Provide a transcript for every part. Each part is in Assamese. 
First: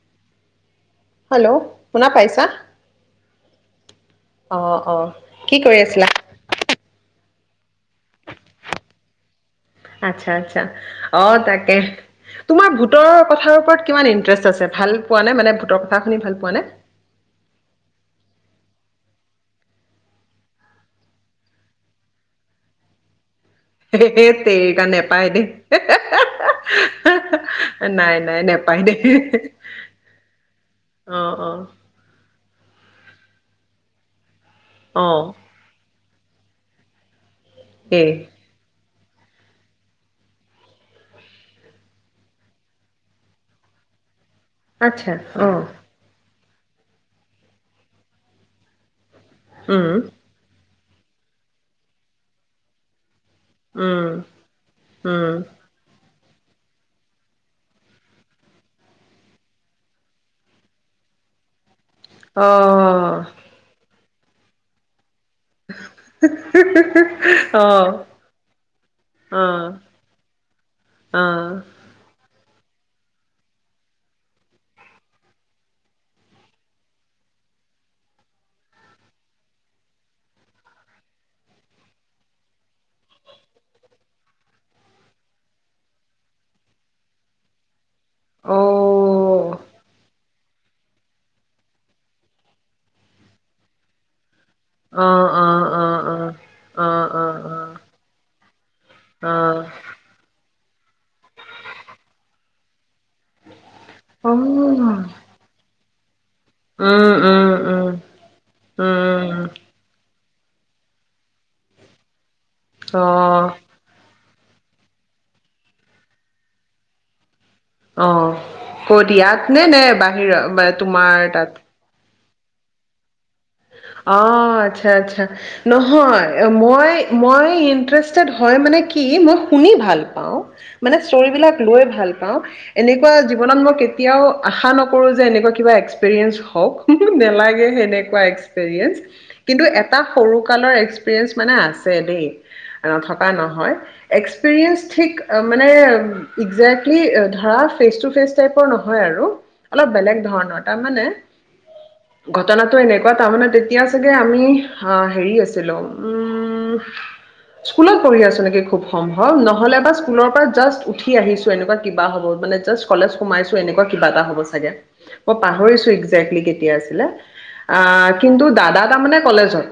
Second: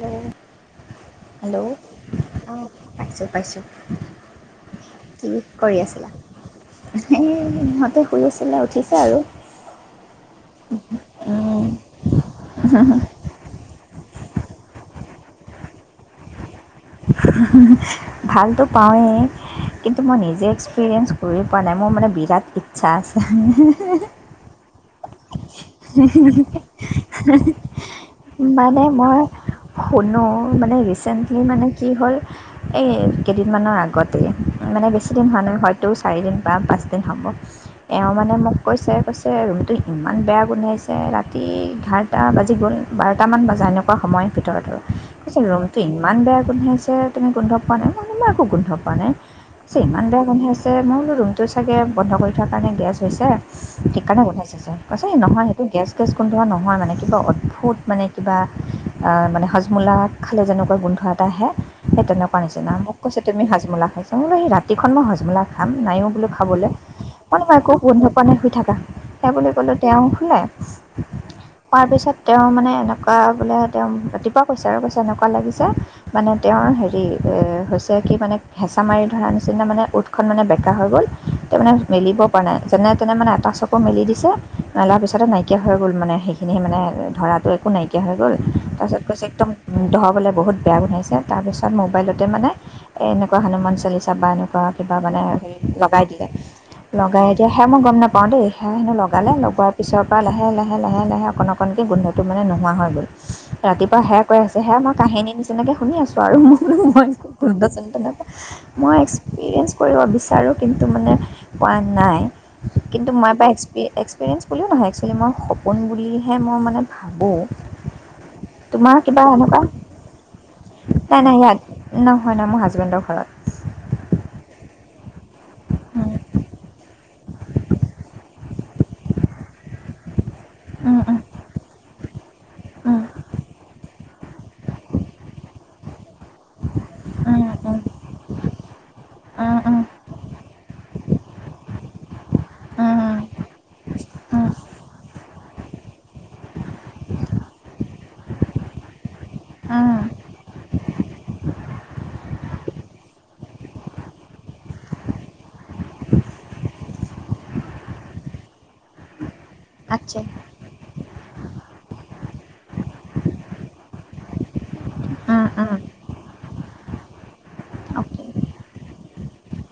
হম। হেল্ল' শুনা পাইছা? অ পাইছো-পাইছো কি কৰি আছিলা? এ সিহঁতে শুই আছিলে উঠিছে আৰু। আচ্ছা-আচ্ছা অ' উম, তাকে তোমাৰ ভূতৰ কথাৰ ওপৰত। কিমান ইন্টাৰেষ্ট আছে ভাল পোৱা নে মানে ভূতৰ কথা শুনি ভাল পোৱা নে? ভালতো পাওঁৱেই কিন্তু মই নিজে এক্সপিৰিয়েঞ্চ কৰি পোৱা নাই মোৰ মানে বিৰাট ইচ্ছা আছে। হে তেৰিকা নে- পাই দে। নাই, নাই নেপায় মানে দেই। মই শুনো মানে অ', ৰিচেণ্টলি অ', মানে কি হ'ল। এই কেইদিনমানৰ আগতেই। মানে বেছি অ', দিন হোৱা নাই হয়তো। চাৰিদিন বা পাঁচদিন হ'ব। এই এওঁ মানে মোক কৈছে। কৈছে ৰুমটো ইমান বেয়া। গোন্ধাইছে ৰাতি এঘাৰটা বাজি গ'ল। বাৰটামান বজা এনেকুৱা সময়। ভিতৰত আৰু আচ্ছা, পিছে অ', ৰুমটো ইমান বেয়া। গোন্ধাইছে তেনেকৈ গোন্ধ পোৱা নাই মানে মই একো গোন্ধ পোৱা নাই। পিছে উম, ইমান বেয়া গোন্ধাইছে। যে মই বোলো ৰুমটো চাগে বন্ধ কৰি থোৱাৰ কাৰণে গেছ হৈছে। উম, সেইকাৰণে গোন্ধাইছে চাগে কৈছে- উম, নহয় সেইটো গেছ। গেজ গোন্ধোৱা নহয় মানে কিবা অদ্ভুত মানে কিবা মানে হজমুলা খালে যেনেকুৱা গোন্ধ এটা আহে। সেই তেনেকুৱা নিচিনা মোক কৈছে অ'। তুমি সাজমোলা খাইছা সি ৰাতিখন মই ক সাছ মেলা খাম নায়ো বো খাবলৈ মানোব একো অ', গোন্ধ পোৱা নে শই থাককা সেই বুলি ক'লে অ', তেওঁ শুলে শুৱাৰ পিছত তেওঁ মানে এনেকুৱা বোলে তেওঁ ৰাতিপুৱা কৈছে আৰু কৈছে এনেকুৱা লাগিছে মানে তেওঁৰ হেৰি হৈছে কি মানে হেঁচা মাৰি ধৰা নিচিনা মানে উটখন মানে বেকা হৈ গ'ল তেওঁ মানে মেলিব পৰা নাই যেনে তেনে মানে এটা চকু মেলি দিছে মলাৰ পিছতে নাইকিয়া হৈ গ'ল মানে সেইখিনি মানে ধৰাটো একো নাইকিয়া নাইকিয়া হৈ গ'ল অ', তাৰপিছত কৈছে একদম অ'। ধহাবলৈ বহুত বেয়া বনাইছে তাৰপিছত মোবাইলতে মানে এনেকুৱা হনুমান চলিচা বা এনেকুৱা কিবা অ', মানে অ', অ', লগাই দিয়ে অ', অ', লগাই দিয়ে সেয়া অ', মই গম নাপাওঁ দেই স অ'। লগোৱাৰ পিছৰ পৰা লাহে লাহে লাহে লাহে লাহে অকণ অকণকৈ গোন্ধটো মানে নোহোৱা হৈ গ'ল ৰাতিপুৱাোই উম, আছে উম, সেয়া মই কাহিনী নিচিনাকৈ শুনি আছোঁ বাৰু ম উম, তে মই উম, এক্সপিৰিয়েঞ্চ কৰিব বিচাৰো তাৰো কিন্তু মানে পোৱা নাই অ', কিন্তু মই পাইছো এই এক্সপিৰিয়েঞ্চ বুলিও নহয় এক্সোৱুৱেলি মই সপোন বুলিহে মই মানে ভাবোঁ অ তোমাৰ কত কিবা ইয়াত এনেকুৱা নে নে বাহিৰত তোমাৰ ইয়াত তাত নহয় হয় নাই মোৰ হাজবেণ্ডৰ ঘৰত অ আচ্ছা আচ্ছা নহয় মই মই ইনষ্টাটে হয় মানে কি মই শুনি ভাল পাওঁ মানে ইষ্টৰিবলাক লৈ ভাল পাওঁ এনেকুৱা জীৱনত মই কে এতিয়াও আশা নকৰো যে এনেকুৱা কিবা এক্সপেৰিয়েন্ঞ্চ হওক নালাগে সেনেকুৱা এক্সপেৰিয়ে সৰু কালৰএক্সপেৰিয়েঞ্চদেই ন থকা নহয় এক্সপেৰিয়েঞ্চ থিক মানে এজেকলি ধৰা ফেচটু ফেচ টাইপ নহয় অলপ বেলেগ ধৰণৰ তামানে ঘটনা এনেকুৱা তাৰ মানে তেতিয়া চাগে আমি হে আছিলো উম স্কুলত পঢ়ি আছো নেকি খুব সম্ভৱ নহ নহ'লে বা স্কুলৰ পৰা জাষ্ট উঠি আহিছো এনেকুৱা কিবা হ'ব মানে জাষ্ট কলেজ সোমাইছো এনেকুৱা কিবা এটা হ'ব চাগে মই আচ্ছা পাহৰিছো একজেক্টলি কেতি আছিলে আহ কিন্তু দাদা তাৰমানে কলেজত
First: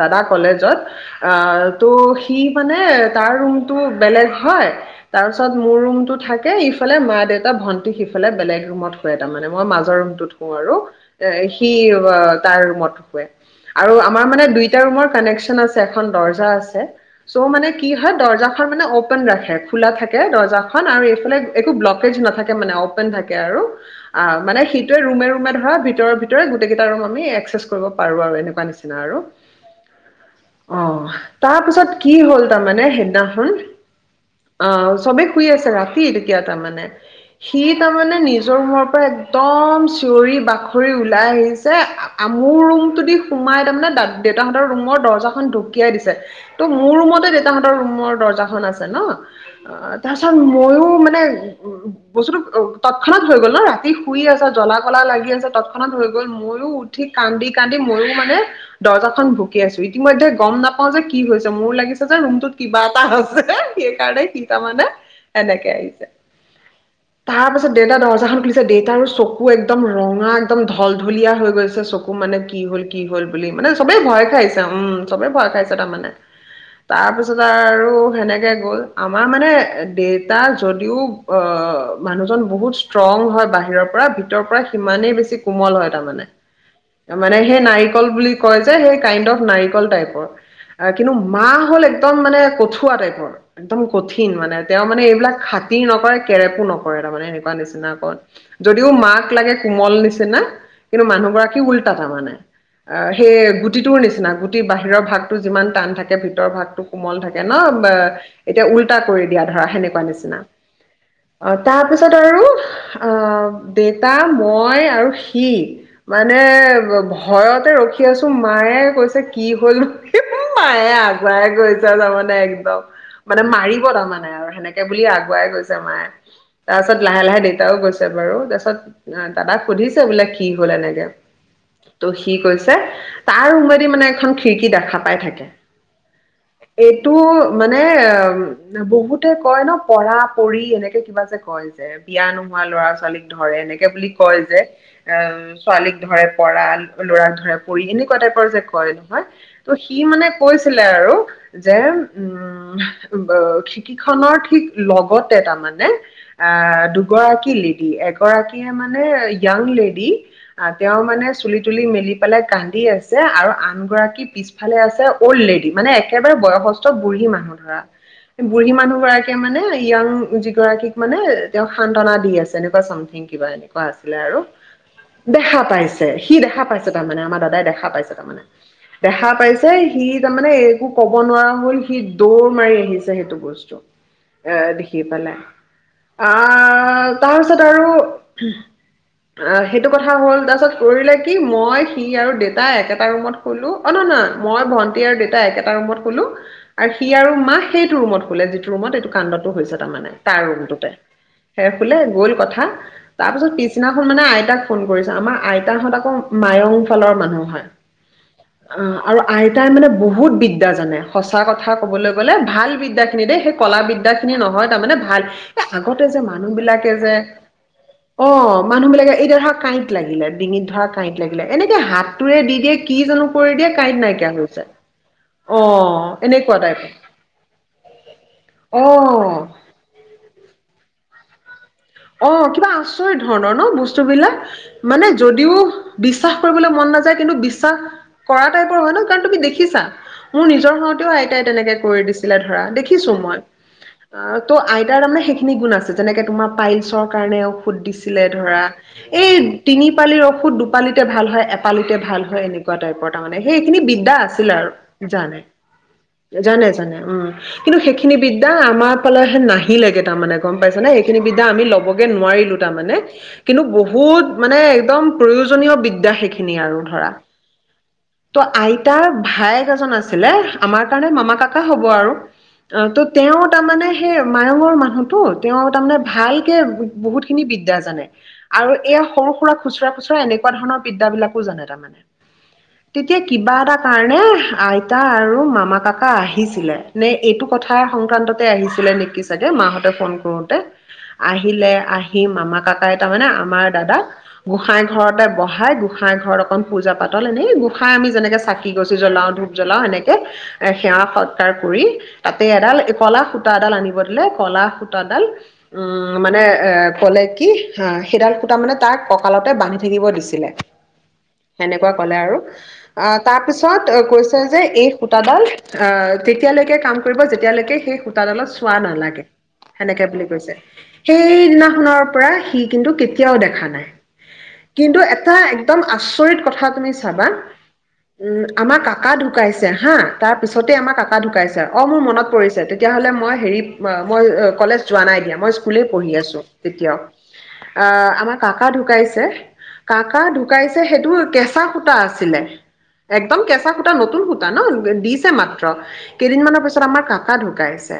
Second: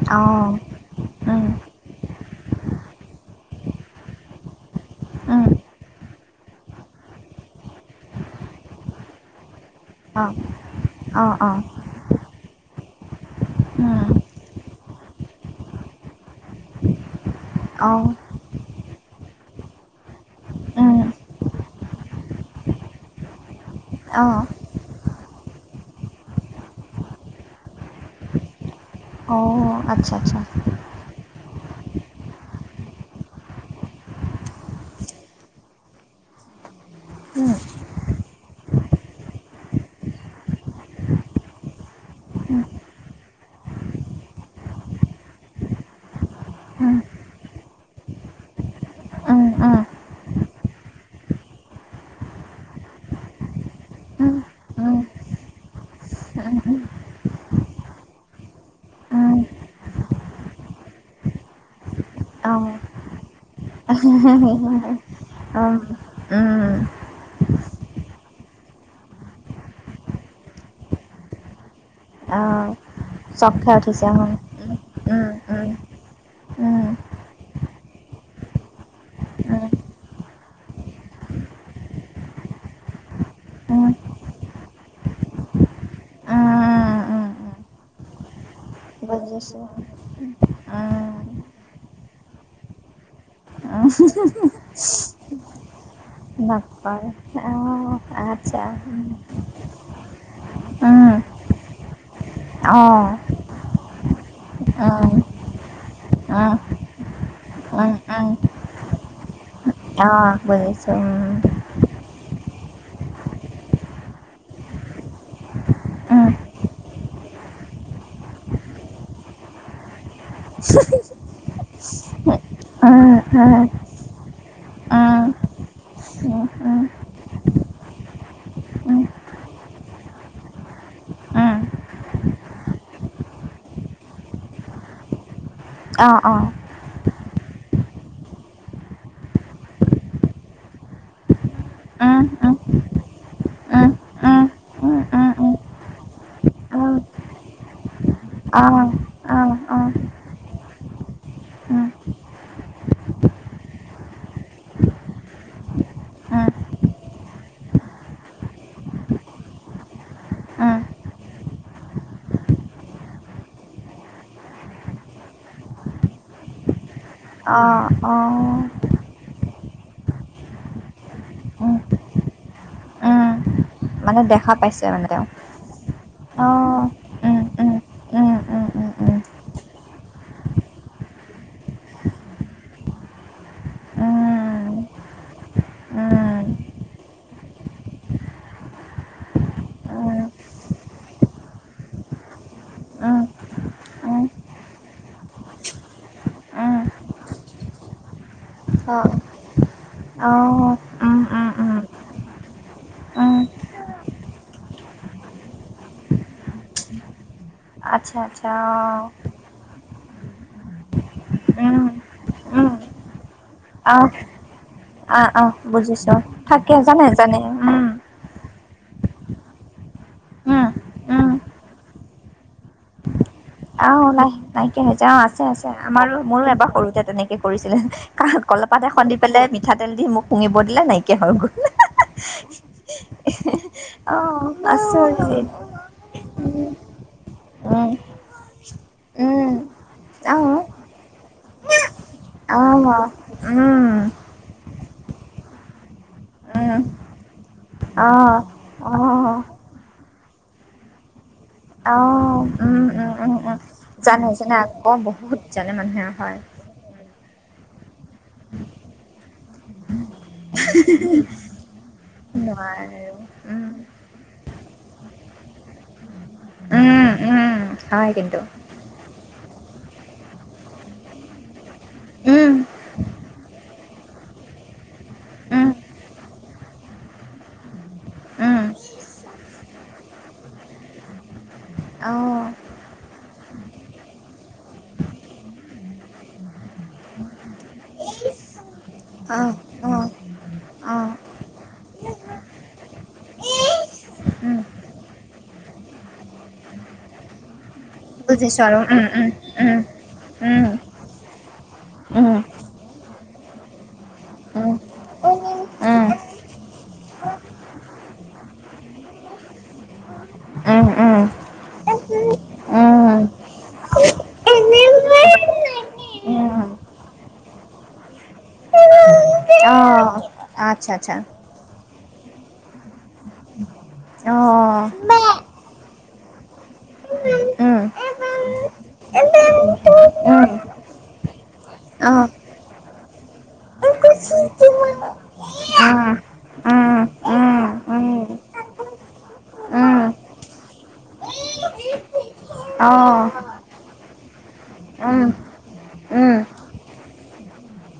দাদা কলেজত অ ত' সি মানে তাৰ ৰুমতটো বেলেগ হয় তাৰপিছত মোৰ ৰুমটো থাকে ইফালে মা দেউতা ভন্টিক সিফালে বেলেগ ৰুমত খুৱে তাৰমানে মই মাজৰ ৰুমটো শো আও তাৰ ৰুমত আৰু আমাৰ মানে দুইটা ৰুমৰ কানেকচন আছে এখন দৰ্জা আছে চ' মানে কি হয় দৰ্জা মানে অপেন ৰাখে খোলা থাকে দৰ্জাখন আৰু এইফালে একো ব্লকেজ নাথাকে মানে অপেন থাকে আৰু অ মানে সেইটোৱে ৰুমে হয় ভিতৰ ভিতৰে কেইটা ৰুম আমি এক্সক কৰিব পাৰো আৰু এনেকুৱা নিচি অ আচ্ছা আচ্ছা তাৰ পিছত কি হ'ল তাৰমানে সেইদিনাখন আহ চবে শুই আছে ৰাতি তেতিয়া তাৰমানে হুম, সি তাৰমানে নিজৰ মূমৰ পৰা একদম চিঞৰি বাখৰি ওলাই আহিছে যে আমোৰ হুম, ৰুমটোদি সোমাই তাৰমানে দেউতাহঁতৰ ৰুমৰ দৰ্জাখন ঢকিয়াই দিছে। ত' হুম, মোৰ ৰুমতে দেউতাহঁতৰ ৰুমৰ দৰ্জাখন আছে ন, হুম, হুম, অ' তাৰ পিছত মইও মানে উ-বস্তুটো তৎক্ষণাত হৈ গ'ল ন ৰাতি শুইে হুম, আছে জলা-কলা হুম, লাগি আছে তৎক্ষণাত হৈ গ'ল। হুম, মইও হুম, উঠি কান্দি-কান্দি ময়ো মানে দৰ্জাখন হুম, ভূকিয়াইছো। ইতিমধ্যেই গম নাপাও যে কি হৈছে, মোৰ লাগিছে যে ৰুমটোত ও, কিবা এটা আছে, সেইকাৰণে সি তাৰমানে হুম, এনেকে আহিছে। হুম, তাৰপিছত দেউতা দৰ্জাখন খুলিছে, দেউতাৰ আৰু চকু একদম ৰঙা একদম ধল ঢুলীয়া হৈ গৈছে চকু মানে অ, কি হ'ল! কি হ'ল বুলি চখ মানে খাই চবেই উঠিছে ভয় হুম, খাইছে। উম চবে ভয় পাইছে তাৰমানে। উম, উম, তাৰপিছত আৰু সেনেকে গ'ল, আমাৰ মানে উম, দেতা যদিও অ' মানুহজন বহুত ষ্ট্ৰং হয় উম, উম, উম, বাহিৰৰ পৰা, ভিতৰৰ পৰা সিমানেই বেছি কোমল হয়। তাৰ মানে, উম, মানে সেই নাৰিকল বুলি কয় যে সেই কাইণ্ড অফ বুজিছোঁ নাৰিকল টাইপৰ। কিন্তু উম, মা হ'ল একদম মানে কঠুৱা টাইপৰ। একদম উম, কঠিন মানে, তেওঁ মানে এইবিলাক খাতি ন কেৰেপো বাপ্পা নকৰে তাৰমানে অ, এনেকুৱা নিচিনাকন, আচ্ছা যদিও মাক লাগে কোমল নিচিনা গৰাকী উল্টা তাৰমানে। অ' সেই গো গুটিটোৰ নিচিনা, গুটি বাহিৰৰ ভাগটো যিমান টান থাকে ভিতৰৰ অঁ ভাগটো কোমল থাকে ন, এতিয়া উল্টা কৰি দিয়াত অ' বুজিছোঁ, উম। তাৰপিছত আৰু, আহ দেতা, মই আৰু সি মানে, ভয়তে ৰখি আছো মায়ে কৈছে কি হ'ল বুলি মায়ে আগুৱাই গৈছে, তাৰমানে একদম। মানে মাৰিব তাৰমানে মানে আৰু সেনেকে বুলি আগুৱাই গৈছে মায়ে। তাৰপাছত লাহে-লাহে দেউতাও গৈছে বাৰু। তাৰপিছত দাদাক সুধিছে বোলে কি গ'ল এনেকে। ত' সি কৈছে তাৰ ৰুমেদি মানে এখন খিৰিকী দেখা পাই থাকে। অ' অ'। টো মানে, বহুতে কয় ন পৰা-পৰি এনেকে কিবা যে কয় যে, বিয়া নোহোৱা ল'ৰা-ছোৱালীক ধৰে এনেকে বুলি কয় যে। অ ছোৱালীক ধৰে পৰা, ল'ৰাক ধৰে পৰী এনেকুৱা টাইপৰ যে কয় নহয়! ত' সি মানে কৈছিলে আৰু যে, উম খিৰিকীখনৰ ঠিক লগতে তাৰমানে, আহ দুগৰাকী লেডী এগৰাকীয়ে মানে ইয়ং লেডী তেওঁ মানে চুলি-তুলি মেলি পেলাই কান্দি আছে আৰু আনগৰাকী পিছফালে আছে অল্ড লেডী, মানে একেবাৰে বয়সস্থ ত' বুঢ়ী মানুহ ধৰা। বুঢ়ী মানুহগৰাকী মানে ইয়াং যিগৰাকীক মানে তেওঁক সান্ত্বনা দি আছে এনেকুৱা চামথিং কিবা এনেকুৱা আছিলে মানে আৰু দেখা পাইছে মানে তেওঁ? দেখা পাইছে, সি অঁ দেখা পাইছে তাৰমানে আমাৰ উম দাদাই উম দেখা পাইছে উম তাৰমানে। উম উম উম উম উম উম দেখা পাইছে সি তাৰমানে একো ক'ব নোৱাৰা হ'ল সি দৌৰ মাৰি আহিছে সেইটো বস্তু, এ দেখি পেলাই। উম উম উম আহ তাৰপিছত আৰু আহ এইটো অঁ অঁ কথা হ'ল, তাৰপিছত কৰিলে কি মই, সি আৰু দেতাই একেটা ৰুমত শুলো। অ' নহয়-নহয় মই, ভন্টি আৰু দেতাই একেটা ৰুমত শুলো। আৰু সি আৰু মা সেইটো ৰুমত শুলে, যিটো ৰুমত এইটো কাণ্ডটো হৈছে তাৰমানে, তাৰ ৰুমটোতে। উম উম সেই উম শুলে, গ'ল কথা তাৰ উম পাছত পিছদিনাখন মানে আইতাক ফোন কৰিছে আমাৰ আইতাহঁত আকৌ মায়ং ফালৰ মানুহ হয়। আচ্ছা আচ্ছা অ' আৰু আইতাই মানে বহুত বিদ্যা জানে। সঁচা কথা উম ক'বলৈ গ'লে ভাল উম বিদ্যাখিনি দেই সেই আহ কলাবদ্যাখিনি নহয় তাৰমানে ভাল, আহ আহ এই আগতে বুজিছো যে থাকে মানুহবিলাকে জানে যে জানে উম অ' মানুহবিলাকে এইদাৰ শাক কাঁইট লাগিলে ডিঙিত উম ধৰা কাঁইট উম লাগিলে, এনেকে হাতটোৰে দি দিয়ে কি জানো কৰি দিয়ে অ কাঁইট নাই নাইকিয়া যায় নাইকিয় হৈ হৈছে অ আছে আছে আমাৰো মোৰো এনেকুৱা এবাৰ টাইপ সৰুতে তেনেকে কৰিছিলে কাৰণ কলপাত অ এখন দি পেলাই মিঠাতেল দি মোক শুঙিব দিলে নাইকিয় এতিয়া হয় গ অ কিবা আচৰিত ননো অ বস্তোবিলাক মানেও আচৰিত যদিও বি বিশ্বাস কৰিবলৈ মন নাযায় কিন্তু বিশ্বাস উম কৰা টাইপৰ হয় ন কাৰণ তুমি উম দেখিছা মোৰ আহ নিজৰ হওঁতেও আইতাই তেনেকে কৰি দিছিলে আহ ধৰা দেখিছো মই উম আহ ত' আইতাৰ তাৰমানে সেইখিনি গুণ আছে যেনেকে তোমাৰ উম পাইলছৰ কাৰণে ঔষধ দিছিলে আহ ধৰা আহ এই তিনি পালিৰ ঔষধ দুপালিতে ভাল হয় এপালিতে ভাল আহ হয় এনেকুৱা উম টাইপৰ উম উম তাৰমানে উম সেইখিনি বিদ্যা জানে আছিলে জানে আৰু আকৌ বহুত জানে মানুহে হয় জানে জানে উম কিন্তু সেইখিনি বিদ্যা আমাৰ পালেহে নাহিল লেগে তাৰমানে গম পাইছ ন সেইখিনি বি আমি ল'বগে নোৱাৰিলো নোৱাৰে তাৰমানে আৰু কিন্তু উম বহুত মানে একদম প্ৰয়োজনীয় বিদ্যা সেইখিনি আৰু উম, ধৰা উম, হয় ত কিন্তু। আইতা ভাইক আছিলে আমাৰ কাৰণে মামা কাকা হব আৰু উম, অ ত' তেওঁ তাৰমানে সেই মায়ঙৰ মানুহতটো তেওঁ উম, তাৰমানে ভালকে বহুত খিনি বিদ্যা জানে উম, আৰু এয়া সৰু সুৰা খুচুৰা খুচুৰা এনেকুৱা ধৰণৰ বিদ্যা বিলাকো জানে তাৰমানে অ', তেতিয়া কিবা এটা কাৰণে আইতা আৰু মামা কাকা আহিছিলে নে এইটো কথা সংক্ৰান্ততে আহিছিলে নেকি চাগে অ', মাহঁতে অ', ফোন কৰোতে অ'। আহিলে আহি মামা কাকাই তাৰমানে আমাৰ দাদাক উম, গোঁসাই ঘৰতে বহাই গোসাই ঘৰত অকন পূজা পাতল এনেই গোস খাই আমি যেনেকে বুজিছো চাকি আৰু গছি উম, জ্বলাও উম, ধূপ উম, জ্বলাও এনেকে উম, সেৱা সত তাৰ পৰি তাতে উম, এডাল কলা সূতা এডাল আনিব দিলে কলা উম। সূতাডাল উম মানে এ কলে কি সেইডাল সূতা মানে তাক কঁকালতে বান্ধি থাকিব দিছিলে উম, সেনেকুৱা কলে আৰু অ উম। তাৰ পিছত কৈছে যে এই সূতাডাল আহ উম, যেতিয়ালৈকে কাম কৰিব যেতিয়ালৈকে সেই সূতাডালত চোৱা নালাগে সেনেকে অ', বুলি কৈছে আচ্ছা, আচ্ছা, সেইদিনাখনৰ পৰা সি কিন্তু কেতিয়াও দেখা নাই অ'। কিন্তু এটা একদম আছে আচৰিত কথা তুমি চাবা উম, আমাৰ কাকা ঢুকাইছে হা তাৰ উম, পিছতেই আমাৰ কাকা ঢুকাইছে মোৰ অ'। মনত পৰিছে হেৰি কলেজ যোৱা নাই দিয়া স্ পঢ়ি আছো তেতিয়াও আহ আমাৰ কাকা ঢুকাইছে কাকা ঢুকাইছে সেইটো কেঁচা সূতা আছিলে একদম কেঁচা সূতা নতুন সূতা ন দিছে মাত্ৰ কেইদিন মৰ পিছত আমাৰ কাকা ঢুকাইছে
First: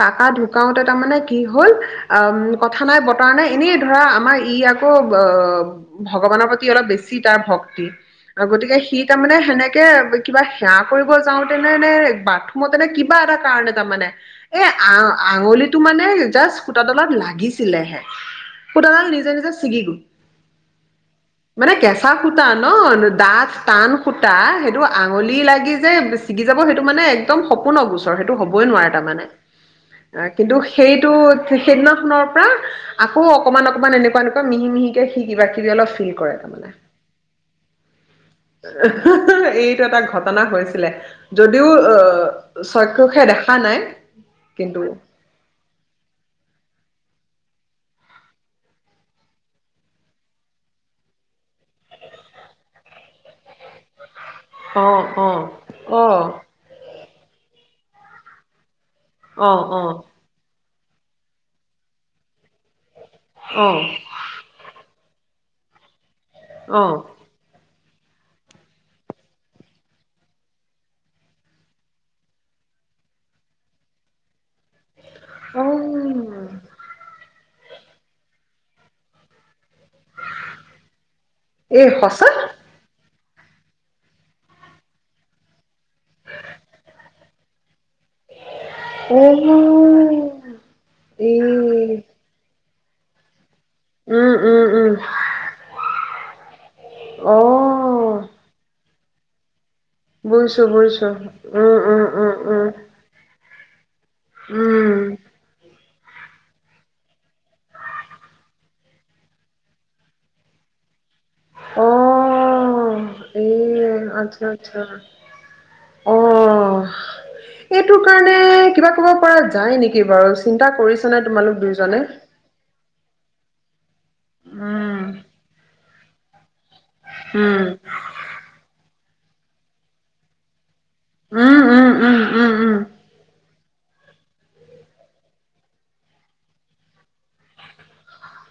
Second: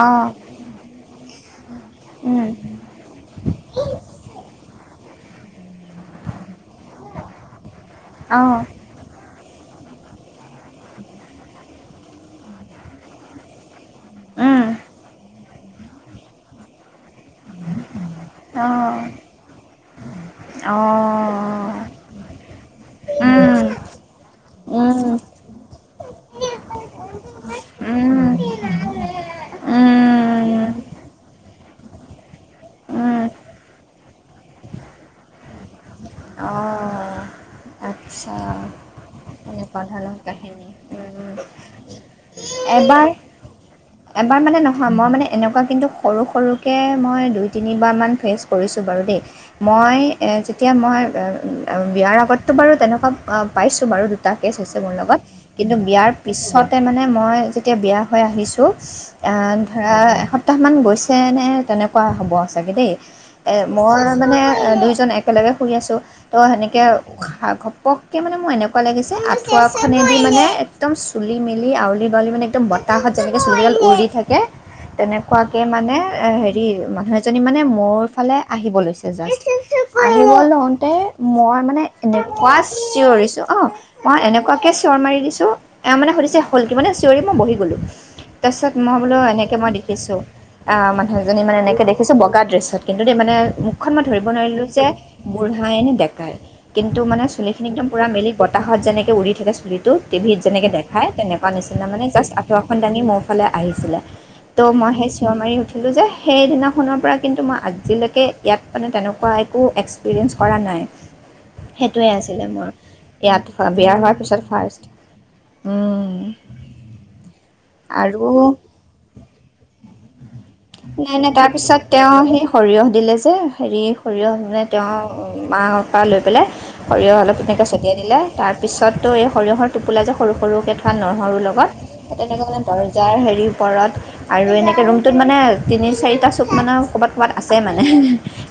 কাকা ঢুকাওতে তাৰ মানে কি হল অ কথা নাই বতৰা নাই এনেই ধৰা আমাৰ ই আকৌ অ ভগৱানৰ প্ৰতি অলপ বেছি তাৰ ভক্তি গতিকে সি তাৰমানে সেনেকে কিবা সেৱা কৰিব যাওঁতেনে বাথৰুমত তেনে কিবা এটা কাৰণে তাৰমানে এই আ আঙুলিটো মানে জাষ্ট সুতাডালত লাগিছিলেহে সূতাডাল নিজে নিজে ছিগি গৈ মানে কেঁচা সুতা ন ডাঠ টান সূতা সেইটো আঙুলি লাগি যে ছিগি যাব সেইটো মানে একদম সপোনৰ গোচৰ সেইটো হ'বই নোৱাৰে তাৰমানে কিন্তু সেইটো সেইদিনাখনৰ পৰা আকৌ অকমান অকমান এনেকুৱা এনেকুৱা মিহি মিহিকে সি কিবা কিবি অলপ ফিল কৰে অ তাৰমানে আচ্ছা এনেকুৱা এইটো এটা ধৰণৰ ঘটনা কাহিনী হৈছিলে উম যদিও আহ এবাৰ চক্ষুষে দেখা নাই এবাৰ মানে কিন্তু নহয় মই মানে এনেকুৱা কিন্তু সৰু সৰু এনেকে মই দুই তিনিবাৰমান ফেচ কৰিছোঁ বাৰু দেই মই যেতিয়া মই বিয়াৰ আগততো বাৰু তেনেকুৱা পাইছোঁ বাৰু এটা টেষ্ট হৈছে মোৰ অ' লগত অ' কিন্তু বিয়াৰ অ' পিছতে মানে মই। যেতিয়া বিয়া হৈ আহিছো। অ' ধৰা এসপ্তাহ মান গৈ। পিছে নে তেনেকুৱা হ'ব চাগে দেই। এ অ' অ' মই মানে দুইজন এক। একেলগে শুই আছো। তো সেনেকে অ উশাহ ঘন- পককে মানে মোৰ এনেকুৱা লাগিছে আঠুৱা খনেদি মানে একদম চুলি মেলি আউলি। আউলি মানে একদম বতাহত যেনেকে চুলিডাল উৰি থাকে। তেনেকুৱাকে মানে এ হেৰি মানুহজন। মানে মোৰ ফালে আহিব লৈছে জাষ্ট। লওঁতে মই মানে এই সঁচা এনেকুৱা চিঞৰিছো। অ' মই এনেকুৱাকে চিঞৰ মাৰি দিছো এওঁ মানে সুধিছে হ'ল কি? মানে চিঞৰি মই বহি গলো। তাৰপিছত মই বোলো এনেকে মই দেখিছো। আ মানুহ এজনী মানে এনেকে দেখিছো বগা ড্ৰেছত। কিন্তু দেই মানে মোক। মুখখন মই ধৰিব নোৱাৰিলো যে বুঢ়াই নে ডেক- গাই। কিন্তু মানে চুলি খিনি একদম পুৰা মেলি বতাহত যেনেকে। উৰি থাকে চুলিত। ট' টিভিত যেনেকে দেখাই তেনেকৈ নিচিনা মানে জাষ্ট আঠুৱাখন দাঙি মোৰ ফালে। আহিছিলে। ত' মই সেই চিঞৰ মাৰি উঠিলো যে। সেইদিনাখনৰ পৰা কিন্তু মই আজিলৈকে ইয়াত মানে তেনেকুৱা একো এক্সপেৰিয়েঞ্চ কৰা নাই। সেইটোৱে আছিলে মোৰ ইয়াত বিয়া হোৱাৰ পিছত আচ্ছা, আচ্ছা। ফাৰ্ষ্ট, উম। অ' এইটো কাৰণে কিবা কৰিব পৰা যায় নেকি? কেইবাৰ - নাই, নাই তাৰ পিছত তেওঁ সেই সৰিয়হ দিলে যে। হেৰি সৰিয়হ মানে তেওঁ উম, মাৰ পৰা লৈ পেলে। সৰিয়হ অলপ উম, ধুনীয়াকৈ ছটিয়াই দিলে তাৰপিছত। তো এই সৰিয়হৰ টোপোলা যে সৰু, সৰুকে। নহৰু উম, লগত উম, উম, তেনেকৈ উম, মানে উম। দৰ্জাৰ হেৰি। ওপৰত আৰু এনেকে ৰুম টোত মানে তিনি চাৰিটা চুক মানে ক'বাত কোৱাত আছে মানে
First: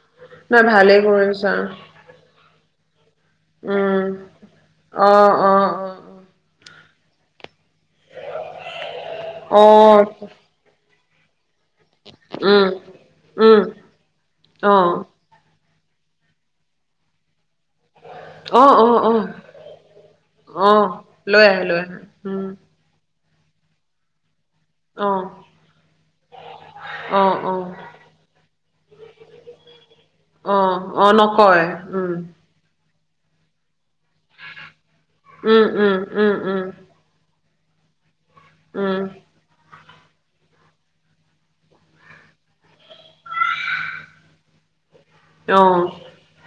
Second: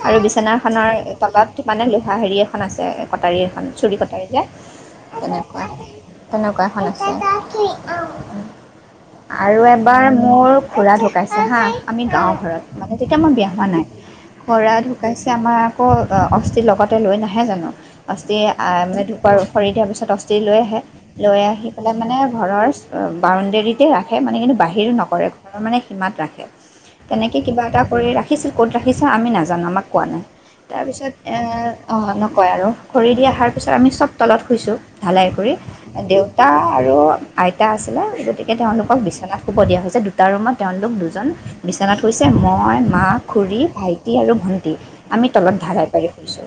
আৰু নাই ভালেই বিচনাখনৰ কৰিছা। তলত মানে লোহা হেৰি এখন আছে। কটাৰী এখন চুৰী উম, কটাৰী যে অ', তেনেকুৱা অ', তেনেকুৱা এখন আছে। চ দাখি অ', অ', আৰু এবাৰ অ', মোৰ খুৰা পাইছে হা আমি গাঁও উম, ঘৰত মানে তেতিয়া মই বিয়া হোৱা উম। নাই অ', খুড়া ঢুকাইছে আমাৰ আকৌ অস্থিৰ লগতে লৈ নাহে জানো অ', অ', অস্থিৰ অ', খৰি দিয়াৰ পিছত অস্থি লৈ আহে অ', লৈ আহে আহি পেলাই আহে মানে উম, ঘৰৰ বাউণ্ডেীতে ৰাখে মানে কিন্তু বাহিৰো নকৰে অ', ঘৰৰ মানে সীমাত ৰাখে অ', তেনেকে কিবা অ', এটা কৰি ৰাখি ক'ত ৰাখিছে আমি নাজানো আমাক কোৱা নাই অ', তাৰপিছত অ', নকয় উম, নকয় আৰু খৰি দি অহাৰ পিছত আমি চব তলত শুইছোঁ ঢালাই কৰি উম, উম, উম, দেউতা উম, আৰু আইতা আছিলে গতিকে তেওঁলোকক উম, বিচনাত শুব দিয়া হৈছে দু তাৰ ৰূমৰ তেওঁলোক দুজন বিছনাত হৈছে মই, মা, খুৰী, ভাইটি আৰু ভণ্টী আমি তলত ধাৰাই অ', পাৰি হুইছো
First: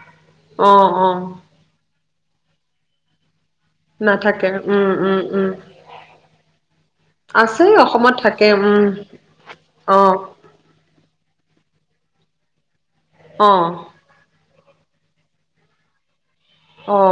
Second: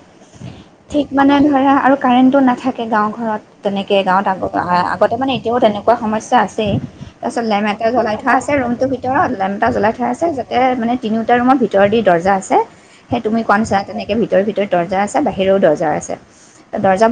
অ', ঠিক মানে অ', ধৰা আৰু কাৰেণ্টো নাথাকে গাঁওঘৰত তেনেকে গাঁৱত নাথাকে আগ উম, আগতে উম, মানে উম, এতিয়াও তেনেকুৱা সমস্যা আছেই তাৰপিছত আছে লেম্প এটা অসমত জ্বলাই থোৱা থাকে আছে উম, ৰুমটোৰ ভিতৰত লেম্প এটা জ্বলাই থ অ', আছে যাতে মানে তিনিওটা ৰুমৰ ভিতৰ দি দৰ্জা আছে সেই তুমি অ', কনছা তেনেকে ভিতৰ ভিতৰত দৰ্জা আছে বাহিৰেও দৰ্জা আছে অ দৰ্জা